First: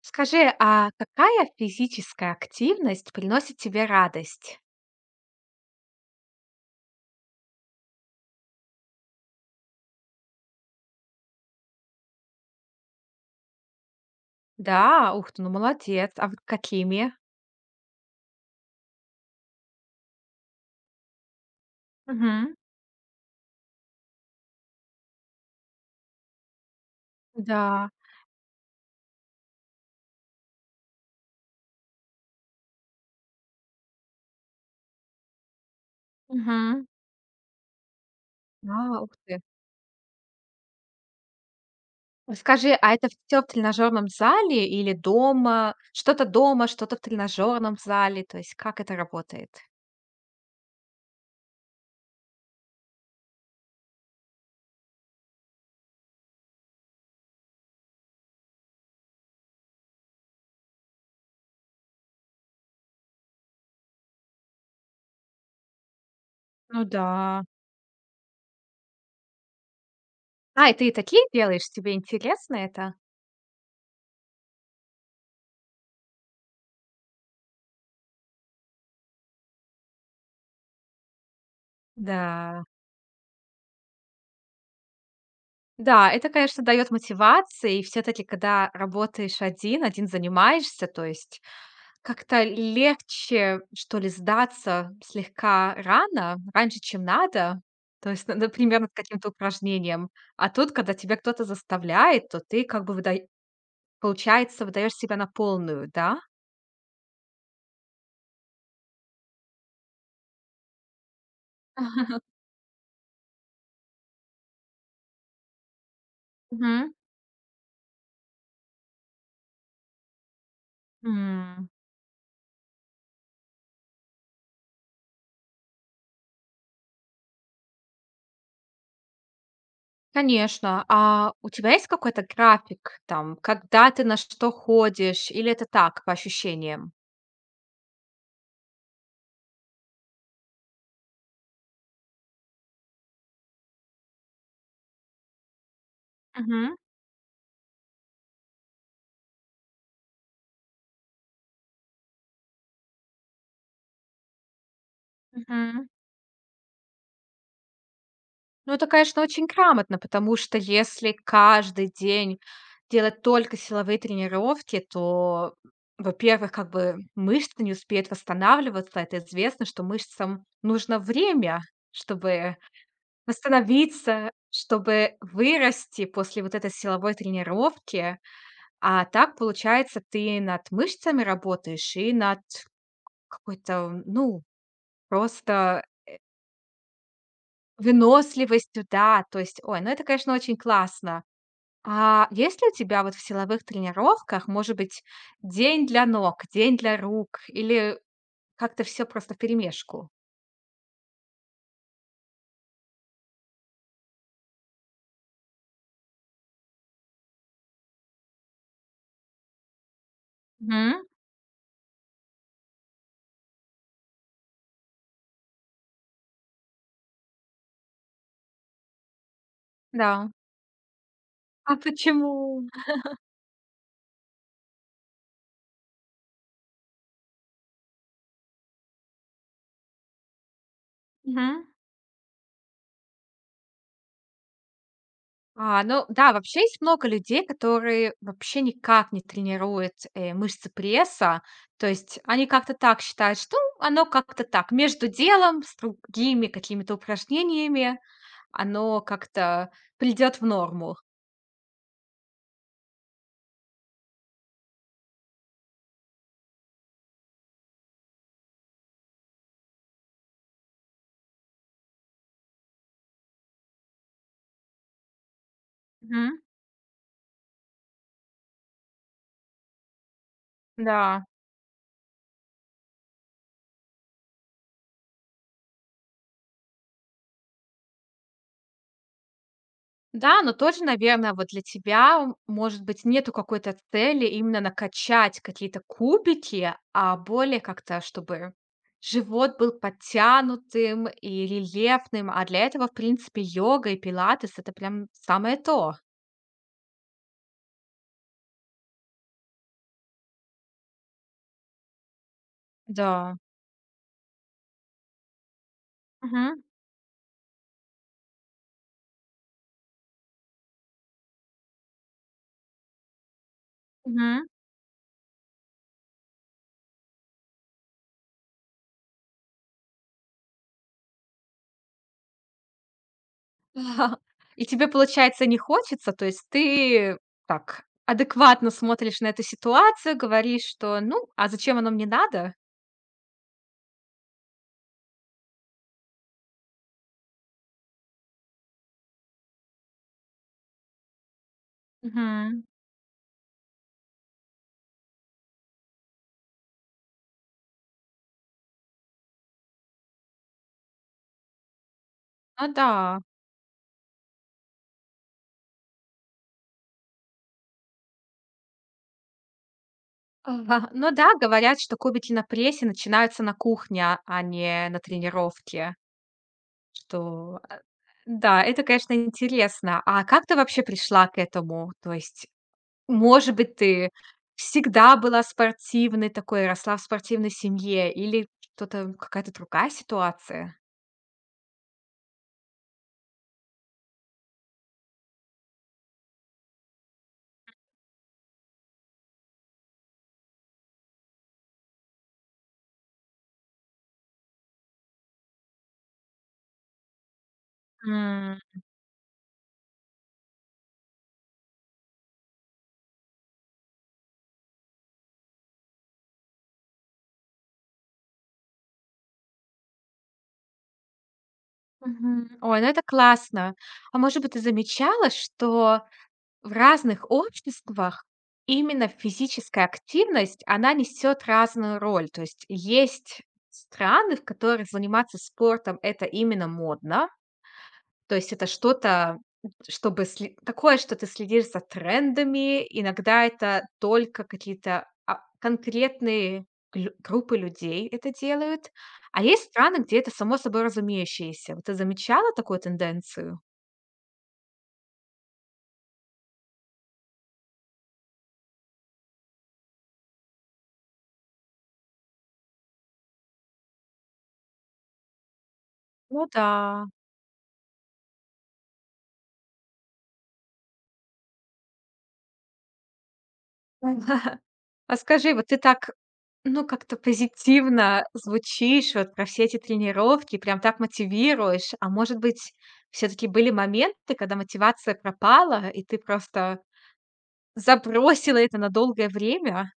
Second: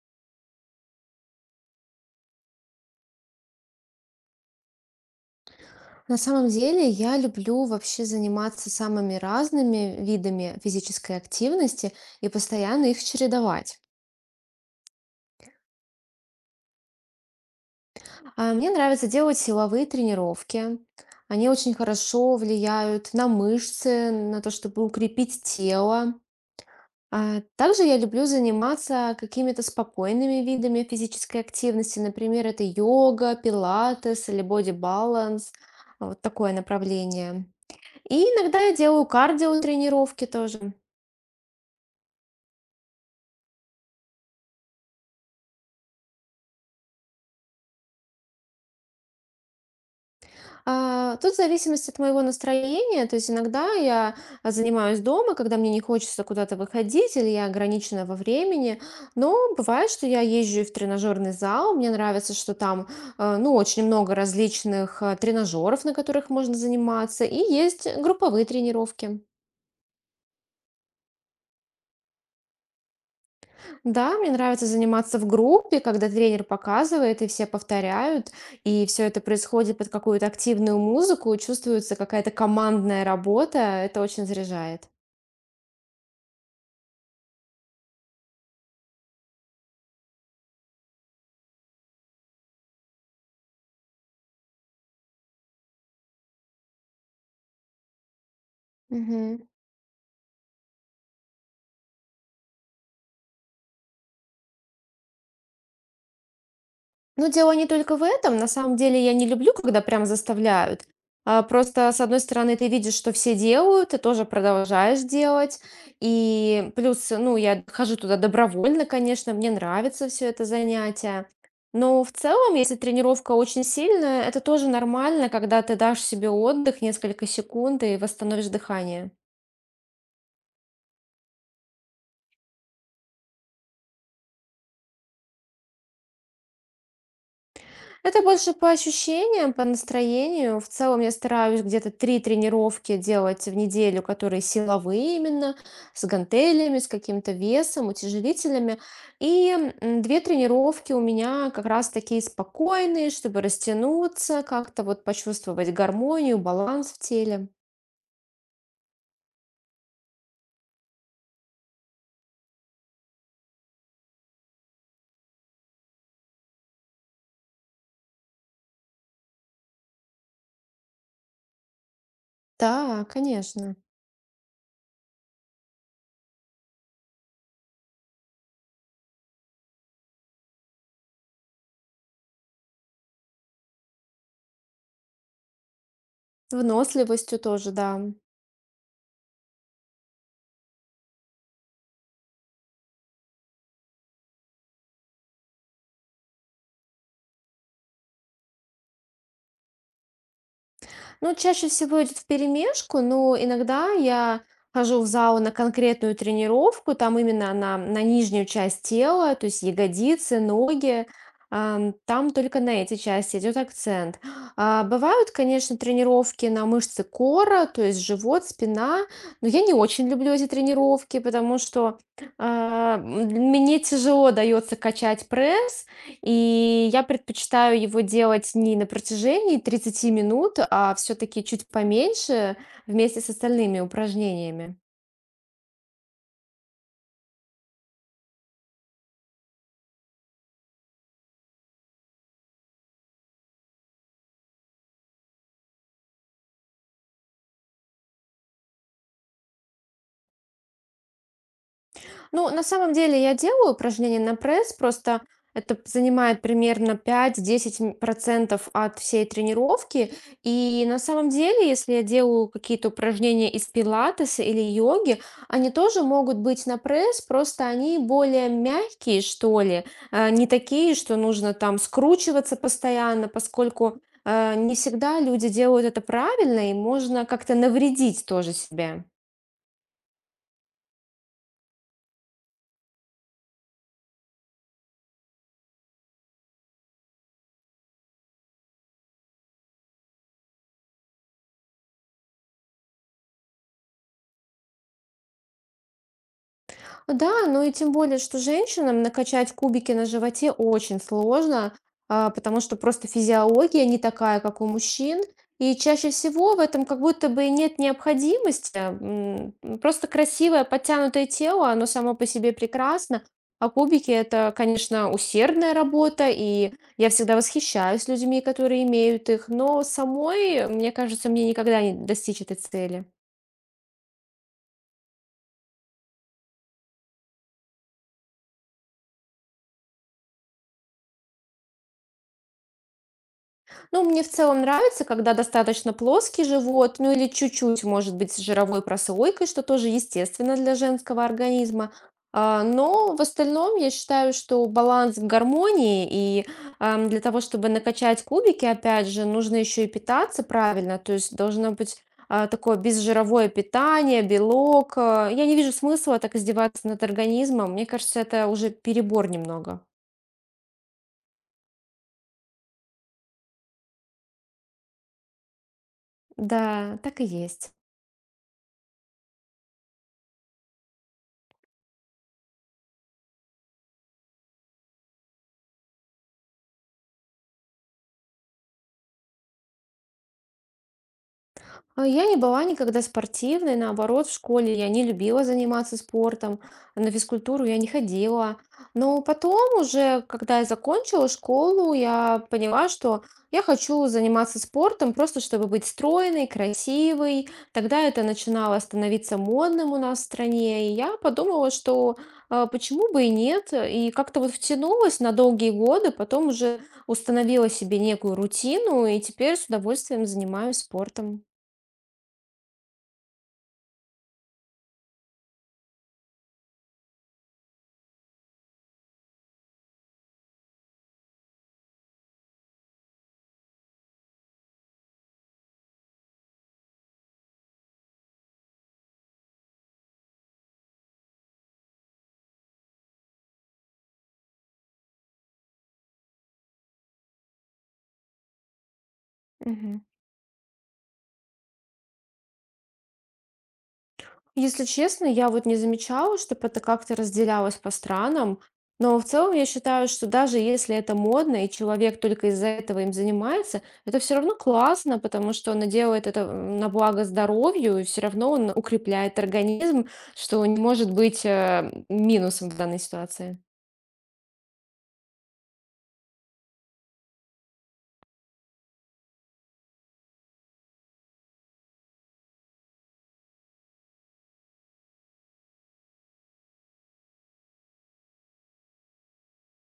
Скажи, а какая физическая активность приносит тебе радость? На самом деле я люблю вообще заниматься самыми разными видами физической активности и постоянно их чередовать. Да, ух ты, ну молодец. А вот какими? Мне нравится делать силовые тренировки. Они очень хорошо Мгм. влияют на мышцы, на то, чтобы укрепить тело. Также Да. я люблю заниматься какими-то спокойными видами физической активности. Например, это йога, пилатес или боди-баланс. Вот такое Мгм. направление. И иногда я А, делаю ух ты. кардио тренировки тоже. Скажи, а это все в тренажерном зале или дома? Что-то дома, что-то в тренажерном зале? То есть как это работает? Тут в зависимости от моего настроения, то есть иногда я занимаюсь дома, когда мне не хочется куда-то выходить или я ограничена во времени, но бывает, что я езжу и в тренажерный зал. Мне нравится, что там ну, очень много различных тренажеров, на которых можно Ну заниматься, и да. есть групповые тренировки. А, и ты и такие делаешь? Тебе интересно это? Да, мне нравится заниматься в группе, когда тренер показывает, и все повторяют, и все это происходит под какую-то активную музыку, чувствуется какая-то Да. командная работа, это очень заряжает. Да, это, конечно, дает мотивации. И все-таки, когда работаешь один занимаешься, то есть, как-то легче, что ли, сдаться слегка раньше, чем надо. То есть, на например, над каким-то Мгм. упражнением. А тут, когда тебя кто-то заставляет, то ты как бы выдай получается, выдаёшь себя на полную, да? Ну, дело не только в этом. На самом деле я не люблю, когда прям заставляют. Просто, с Ага, одной стороны, ты видишь, что все делают, ты тоже продолжаешь делать. И мгм. плюс, ну, я хожу туда добровольно, конечно, мне нравится все это занятие. М, Но в целом, если тренировка очень сильная, это тоже нормально, когда ты дашь себе отдых несколько секунд и восстановишь дыхание. Конечно. А у тебя есть какой-то график там, когда ты на что ходишь, или это так, по ощущениям? Это больше по ощущениям, по настроению. В целом я стараюсь где-то 3 тренировки делать в неделю, которые силовые именно, с гантелями, с каким-то весом, утяжелителями. И 2 тренировки у меня как раз такие спокойные, чтобы растянуться, как-то вот почувствовать Мгм. гармонию, баланс в теле. Ну, это, конечно, очень грамотно, потому что если каждый день делать только силовые тренировки, то, во-первых, как бы мышцы не успеют восстанавливаться. Это известно, что мышцам нужно время, чтобы Да, конечно. восстановиться, чтобы вырасти после вот этой силовой тренировки. А так, получается, ты над мышцами работаешь и над какой-то, ну, просто Выносливостью тоже, да. выносливостью, да. То есть, ой, ну это, конечно, очень классно. А есть ли у тебя вот в силовых тренировках, может быть, день для ног, день для рук или как-то все просто вперемешку? Ну, чаще всего идет вперемешку, но иногда я хожу в зал на конкретную тренировку, там именно на нижнюю часть тела, то есть ягодицы, ноги. Мгм. Там только на эти части идет акцент. Бывают, конечно, тренировки на мышцы кора, то есть живот, спина, но я не очень Да. люблю эти тренировки, потому А что почему? Мне тяжело дается качать пресс, и я предпочитаю его делать не на протяжении 30 минут, а все-таки Мгм. чуть поменьше вместе с остальными упражнениями. А, ну да, вообще есть много людей, которые вообще никак не тренируют, мышцы пресса. То есть они как-то так считают, что, ну, оно как-то так, между делом, с другими какими-то упражнениями, оно как-то придёт в норму. Ну, на самом деле я делаю упражнения на пресс, просто это занимает примерно 5-10% от всей тренировки. И на самом деле, если я делаю какие-то упражнения из пилатеса или йоги, они тоже могут Мгм. быть на пресс, просто они более мягкие, что ли, не такие, что Да. нужно там скручиваться постоянно, поскольку не всегда люди делают это правильно, и можно как-то навредить тоже себе. Да, но тоже, наверное, вот для тебя, может быть, нету какой-то цели именно накачать какие-то кубики, а более как-то, чтобы живот был подтянутым и рельефным. А для этого, в принципе, йога и пилатес — это прям самое то. Да, ну и тем более, что женщинам накачать кубики на животе очень сложно, потому что просто Да. физиология не такая, как у мужчин. И чаще всего в Мгм, этом как будто бы и нет необходимости. Просто красивое подтянутое тело, оно само по себе прекрасно. А кубики мгм. это, конечно, усердная работа, и я всегда восхищаюсь людьми, которые имеют их, но самой, мне кажется, мне никогда не достичь этой цели. И тебе, получается, не хочется? То есть ты так адекватно смотришь на эту ситуацию, говоришь, что: «Ну, а зачем оно мне надо?» Ну, мне в целом нравится, когда достаточно плоский живот, ну или чуть-чуть, может быть, с жировой прослойкой, что тоже естественно для женского организма. Мгм. Но в остальном я считаю, что баланс в гармонии, и для того, чтобы накачать кубики, опять же, нужно еще и питаться правильно, то есть должно быть Ну такое да. безжировое питание, белок. Я не вижу смысла так издеваться над организмом, мне кажется, это уже перебор немного. Ага. Ну да, говорят, что кубики на прессе начинаются на кухне, а не на тренировке. Да, так и Что, есть. э, да, это, конечно, интересно. А как ты вообще пришла к этому? То есть, может быть, ты всегда была спортивной такой, росла в спортивной семье или что-то, какая-то другая ситуация? Я не была никогда спортивной, наоборот, в школе я не любила заниматься спортом, на физкультуру я не ходила. Но потом уже, когда я закончила школу, я поняла, что я хочу заниматься спортом просто чтобы быть стройной, красивой. Тогда это М. начинало становиться модным у нас в стране, и я подумала, что почему бы и нет, и как-то вот втянулась на долгие годы, потом уже установила себе некую рутину, и теперь с удовольствием занимаюсь спортом. Мгм. Ой, ну это классно. А может быть, ты замечала, что в разных обществах именно физическая активность, она несет разную роль. То есть есть страны, в которых заниматься спортом — это именно модно. То есть это что-то, чтобы сли такое, что ты следишь за трендами. Иногда это только какие-то, конкретные лю группы людей это делают. А есть Мгм. страны, где это само собой разумеющееся. Вот ты замечала такую тенденцию? Если честно, я вот не замечала, чтобы это как-то разделялось по странам, но в целом я считаю, что даже если это модно, и человек только из-за этого им занимается, это все равно классно, потому что он делает это Ну да. На благо здоровью, и все равно он укрепляет организм, что не может быть минусом в данной ситуации. А скажи, вот ты так, ну, как-то позитивно звучишь вот про все эти тренировки, прям так мотивируешь. А может быть, все таки были моменты, когда мотивация пропала, и ты просто забросила это на долгое время?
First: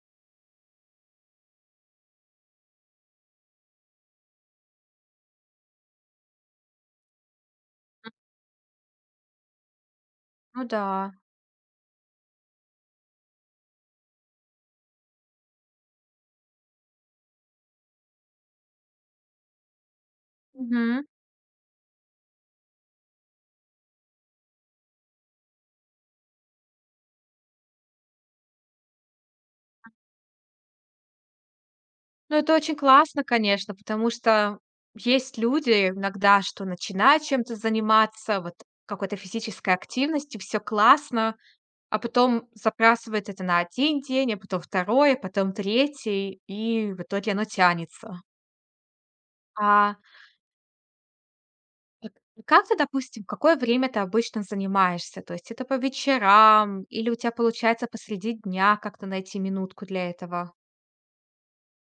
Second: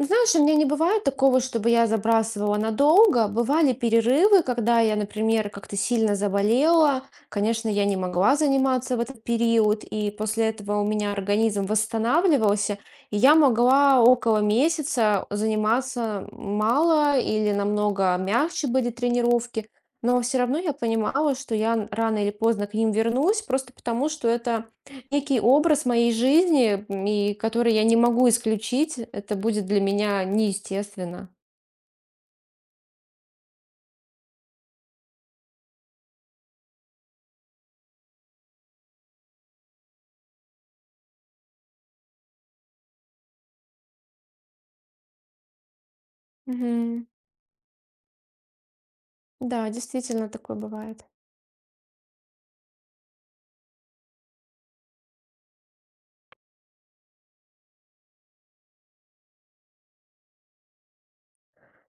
Знаешь, у меня не бывает такого, чтобы я забрасывала надолго. Бывали перерывы, когда я, например, как-то сильно заболела. Конечно, я не могла заниматься в этот период, и после Ну этого у меня да. организм восстанавливался, и я могла около месяца заниматься мало или намного мягче были тренировки. Но все равно я Мгм. понимала, что я рано или поздно к ним вернусь, просто потому что это некий образ моей жизни, и который я не могу исключить, это будет для меня неестественно. Ну, это очень классно, конечно, потому что есть люди иногда, что начинают чем-то заниматься, вот какой-то физической активностью, все классно, а потом запрасывать это на 1 день, а потом 2, потом третий, и в Мгм. итоге оно тянется. Да, А действительно такое бывает. вот как ты, допустим, какое время ты обычно занимаешься? То есть это по вечерам или у тебя получается посреди дня как-то найти минутку для этого?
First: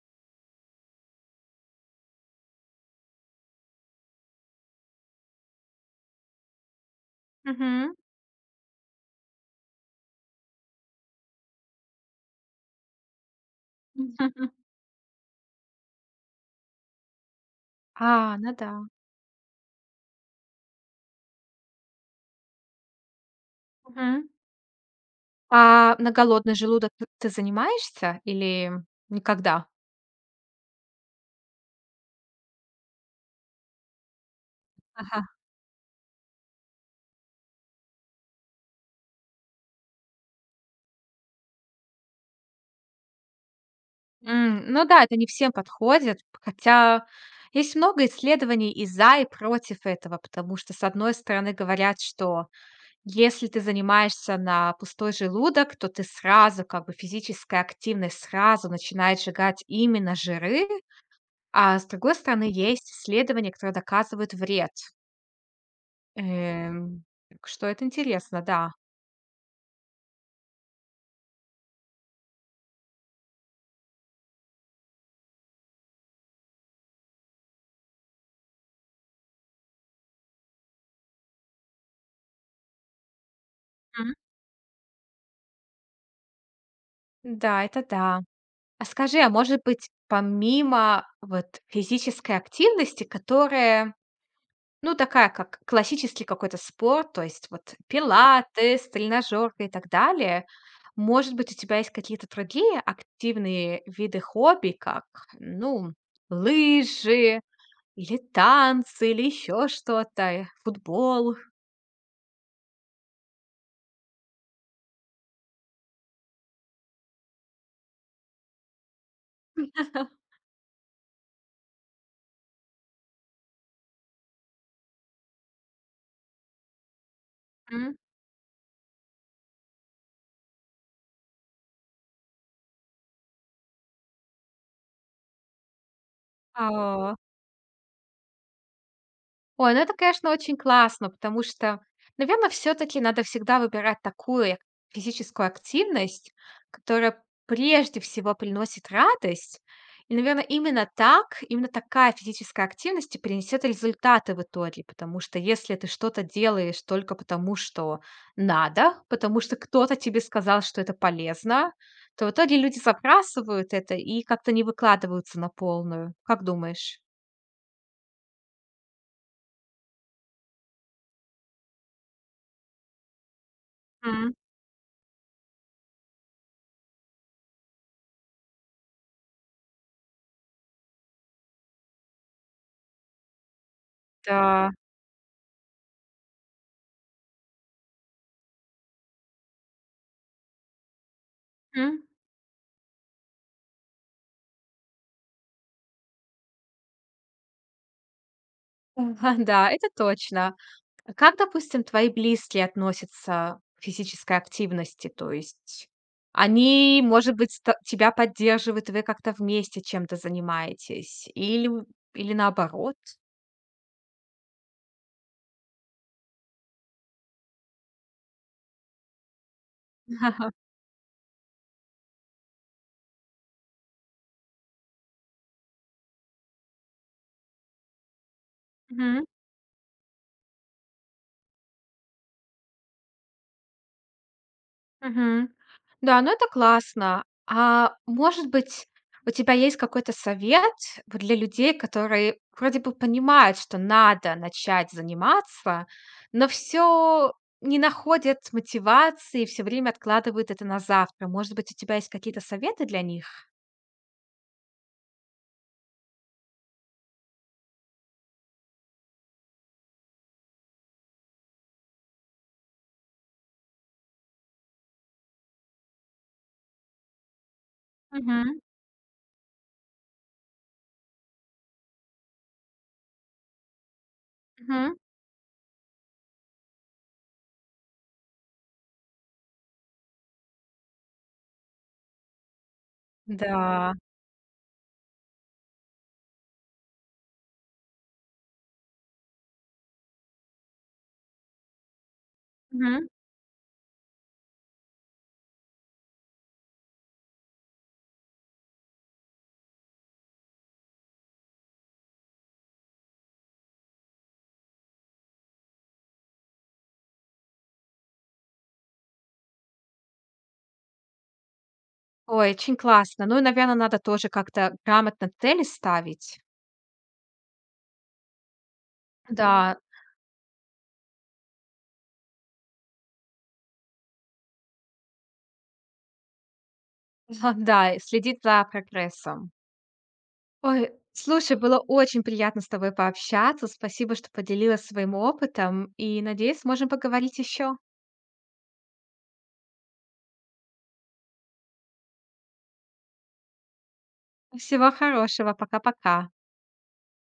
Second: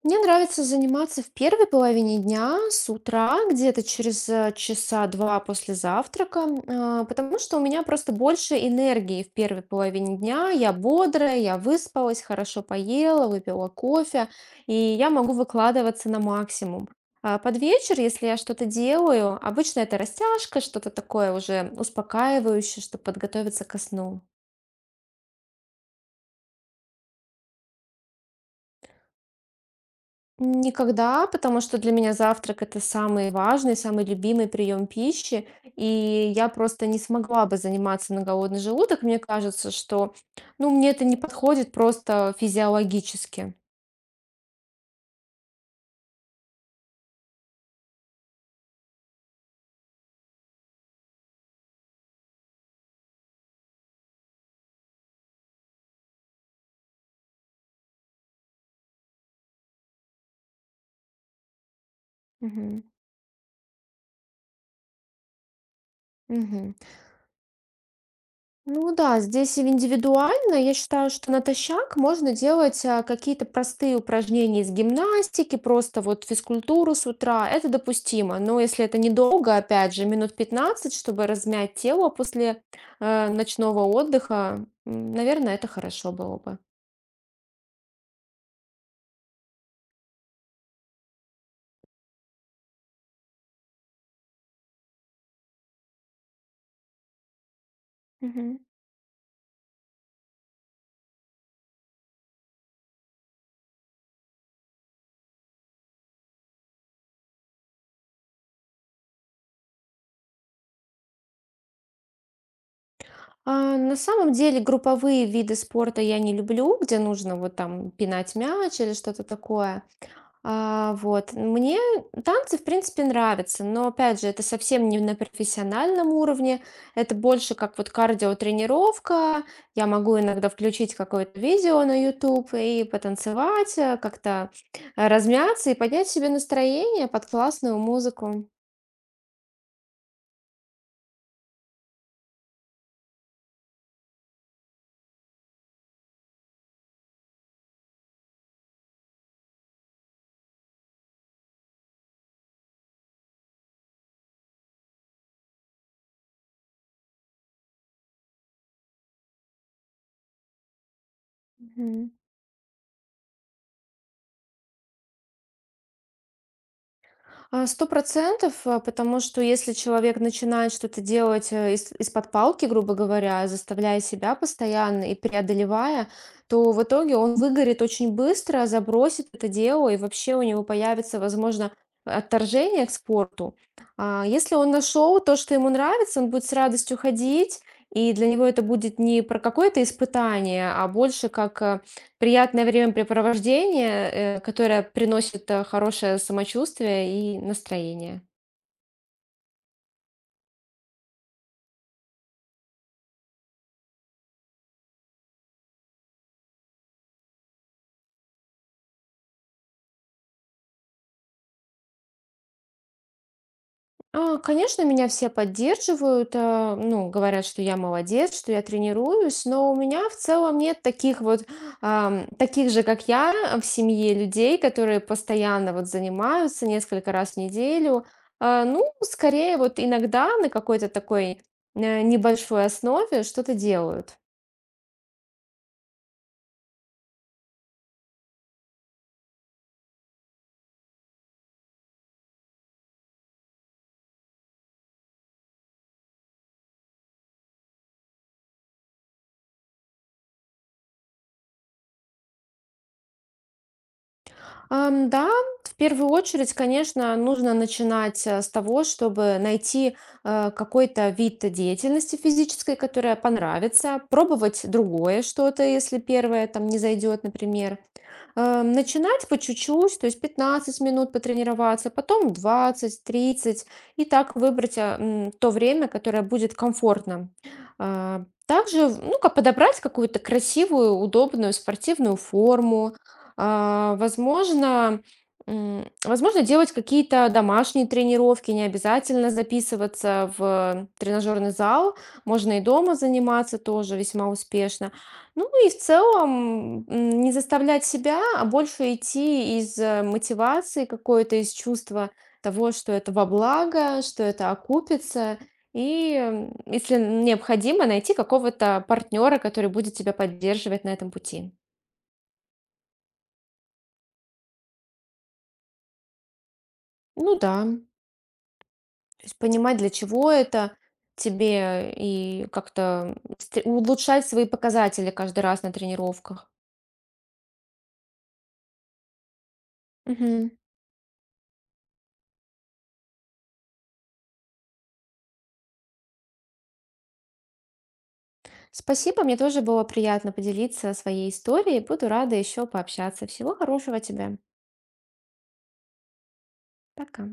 Мне нравится заниматься в первой половине дня, с утра, где-то через часа два после завтрака, потому что у меня Мгм. просто больше энергии в первой половине дня. Я бодрая, я выспалась, хорошо поела, выпила кофе, и я могу выкладываться на максимум. А под вечер, если я А, ну что-то да. делаю, обычно это растяжка, что-то такое уже успокаивающее, чтобы подготовиться ко сну. Мгм. А на голодный желудок т ты занимаешься или никогда? Никогда, потому что для меня завтрак это самый важный, самый любимый прием пищи, и я просто не смогла бы заниматься на голодный желудок. Мне кажется, что, ну, мне это не подходит просто физиологически. М, ну да, это не всем подходит, хотя есть много исследований и за, и против этого, потому что, с одной стороны, говорят, что если ты занимаешься на пустой желудок, то ты сразу, как бы физическая активность сразу начинает сжигать именно жиры, а с другой стороны, Мгм. есть исследования, которые доказывают вред. Мгм. Эм, так что это интересно, да. Ну да, здесь и индивидуально. Я считаю, что натощак можно делать какие-то простые упражнения из гимнастики, просто вот физкультуру с утра. Это допустимо. Но если это недолго, опять же, минут 15, чтобы размять тело после ночного Мгм. отдыха, наверное, это хорошо было бы. Да, это да. А скажи, а может быть, помимо вот физической активности, которая ну, такая, как классический какой-то спорт, то есть вот Мгм. пилатес, тренажёрка и так далее. Может быть, у тебя есть какие-то другие активные виды хобби, как, ну, лыжи или танцы, или еще что-то, футбол? На самом деле групповые виды спорта я не люблю, где нужно вот там пинать мяч или что-то такое. Вот. Мне танцы, в принципе, нравятся, но, опять же, это совсем не на профессиональном уровне, это больше как вот М. кардиотренировка. Я могу иногда включить какое-то видео на YouTube и потанцевать, как-то, размяться и поднять себе настроение А. под классную музыку. Ой, ну это, конечно, очень классно, потому что, наверное, все-таки надо всегда выбирать такую физическую активность, которая прежде всего приносит радость. И, наверное, именно так, именно такая физическая активность и принесет результаты в итоге, потому что если ты что-то делаешь только потому, что надо, потому что кто-то тебе сказал, что это полезно, Мгм. то в итоге люди забрасывают это и как-то не выкладываются на полную. Как думаешь? 100%, потому что если человек начинает что-то делать, из из-под палки, грубо говоря, заставляя М, себя постоянно и преодолевая, то в итоге он выгорит очень быстро, забросит это дело, и вообще у него появится, возможно, отторжение к спорту. А если он да. нашел то, что ему нравится, он будет с радостью ходить, и для него это будет не про какое-то испытание, а больше как М. приятное времяпрепровождение, которое приносит хорошее самочувствие и настроение. Ага, да, это точно. А как, допустим, твои близкие относятся к физической активности? То есть они, может быть, тебя поддерживают, и вы как-то вместе чем-то занимаетесь? Или наоборот? Конечно, меня все поддерживают, ну, говорят, что я молодец, что я тренируюсь, но у меня в целом нет таких вот, таких же, как я, в семье людей, которые постоянно вот занимаются несколько раз в неделю. Ну, Мгм. скорее вот иногда на какой-то такой небольшой основе что-то делают. Мгм. Да, ну это классно. А может быть, у тебя есть какой-то совет вот для людей, которые вроде бы понимают, что надо начать заниматься, но все не находят мотивации, все время откладывают это на завтра. Может быть, у тебя есть какие-то советы для них? Да, в первую очередь, конечно, нужно начинать с того, чтобы найти какой-то вид деятельности физической, которая понравится, пробовать другое что-то, если первое там не зайдет, например. Мгм, Начинать по чуть-чуть, то есть 15 минут потренироваться, потом 20, 30, и так выбрать, мгм. То время, которое будет комфортно. Также, ну, как подобрать какую-то красивую, удобную спортивную форму. Да. А, возможно, возможно, делать какие-то домашние тренировки, не обязательно записываться в тренажерный зал, можно и дома Мгм. заниматься тоже весьма успешно. Ну и в целом, не заставлять себя, а больше идти из мотивации какой-то, из чувства того, что это во благо, что это окупится. И если необходимо, найти какого-то партнера, который будет тебя поддерживать на этом пути. Ой, очень классно. Ну и, наверное, надо тоже как-то грамотно цели ставить. Ну да, то есть понимать, Да, для чего это тебе, и как-то улучшать свои показатели каждый раз на тренировках. да, и следить за прогрессом. Ой, слушай, было очень приятно с тобой пообщаться. Спасибо, что поделилась своим опытом, и, надеюсь, сможем поговорить еще. Спасибо, мне тоже было приятно поделиться своей историей. Буду рада еще пообщаться. Всего хорошего тебе. Всего хорошего. Пока-пока. Пока.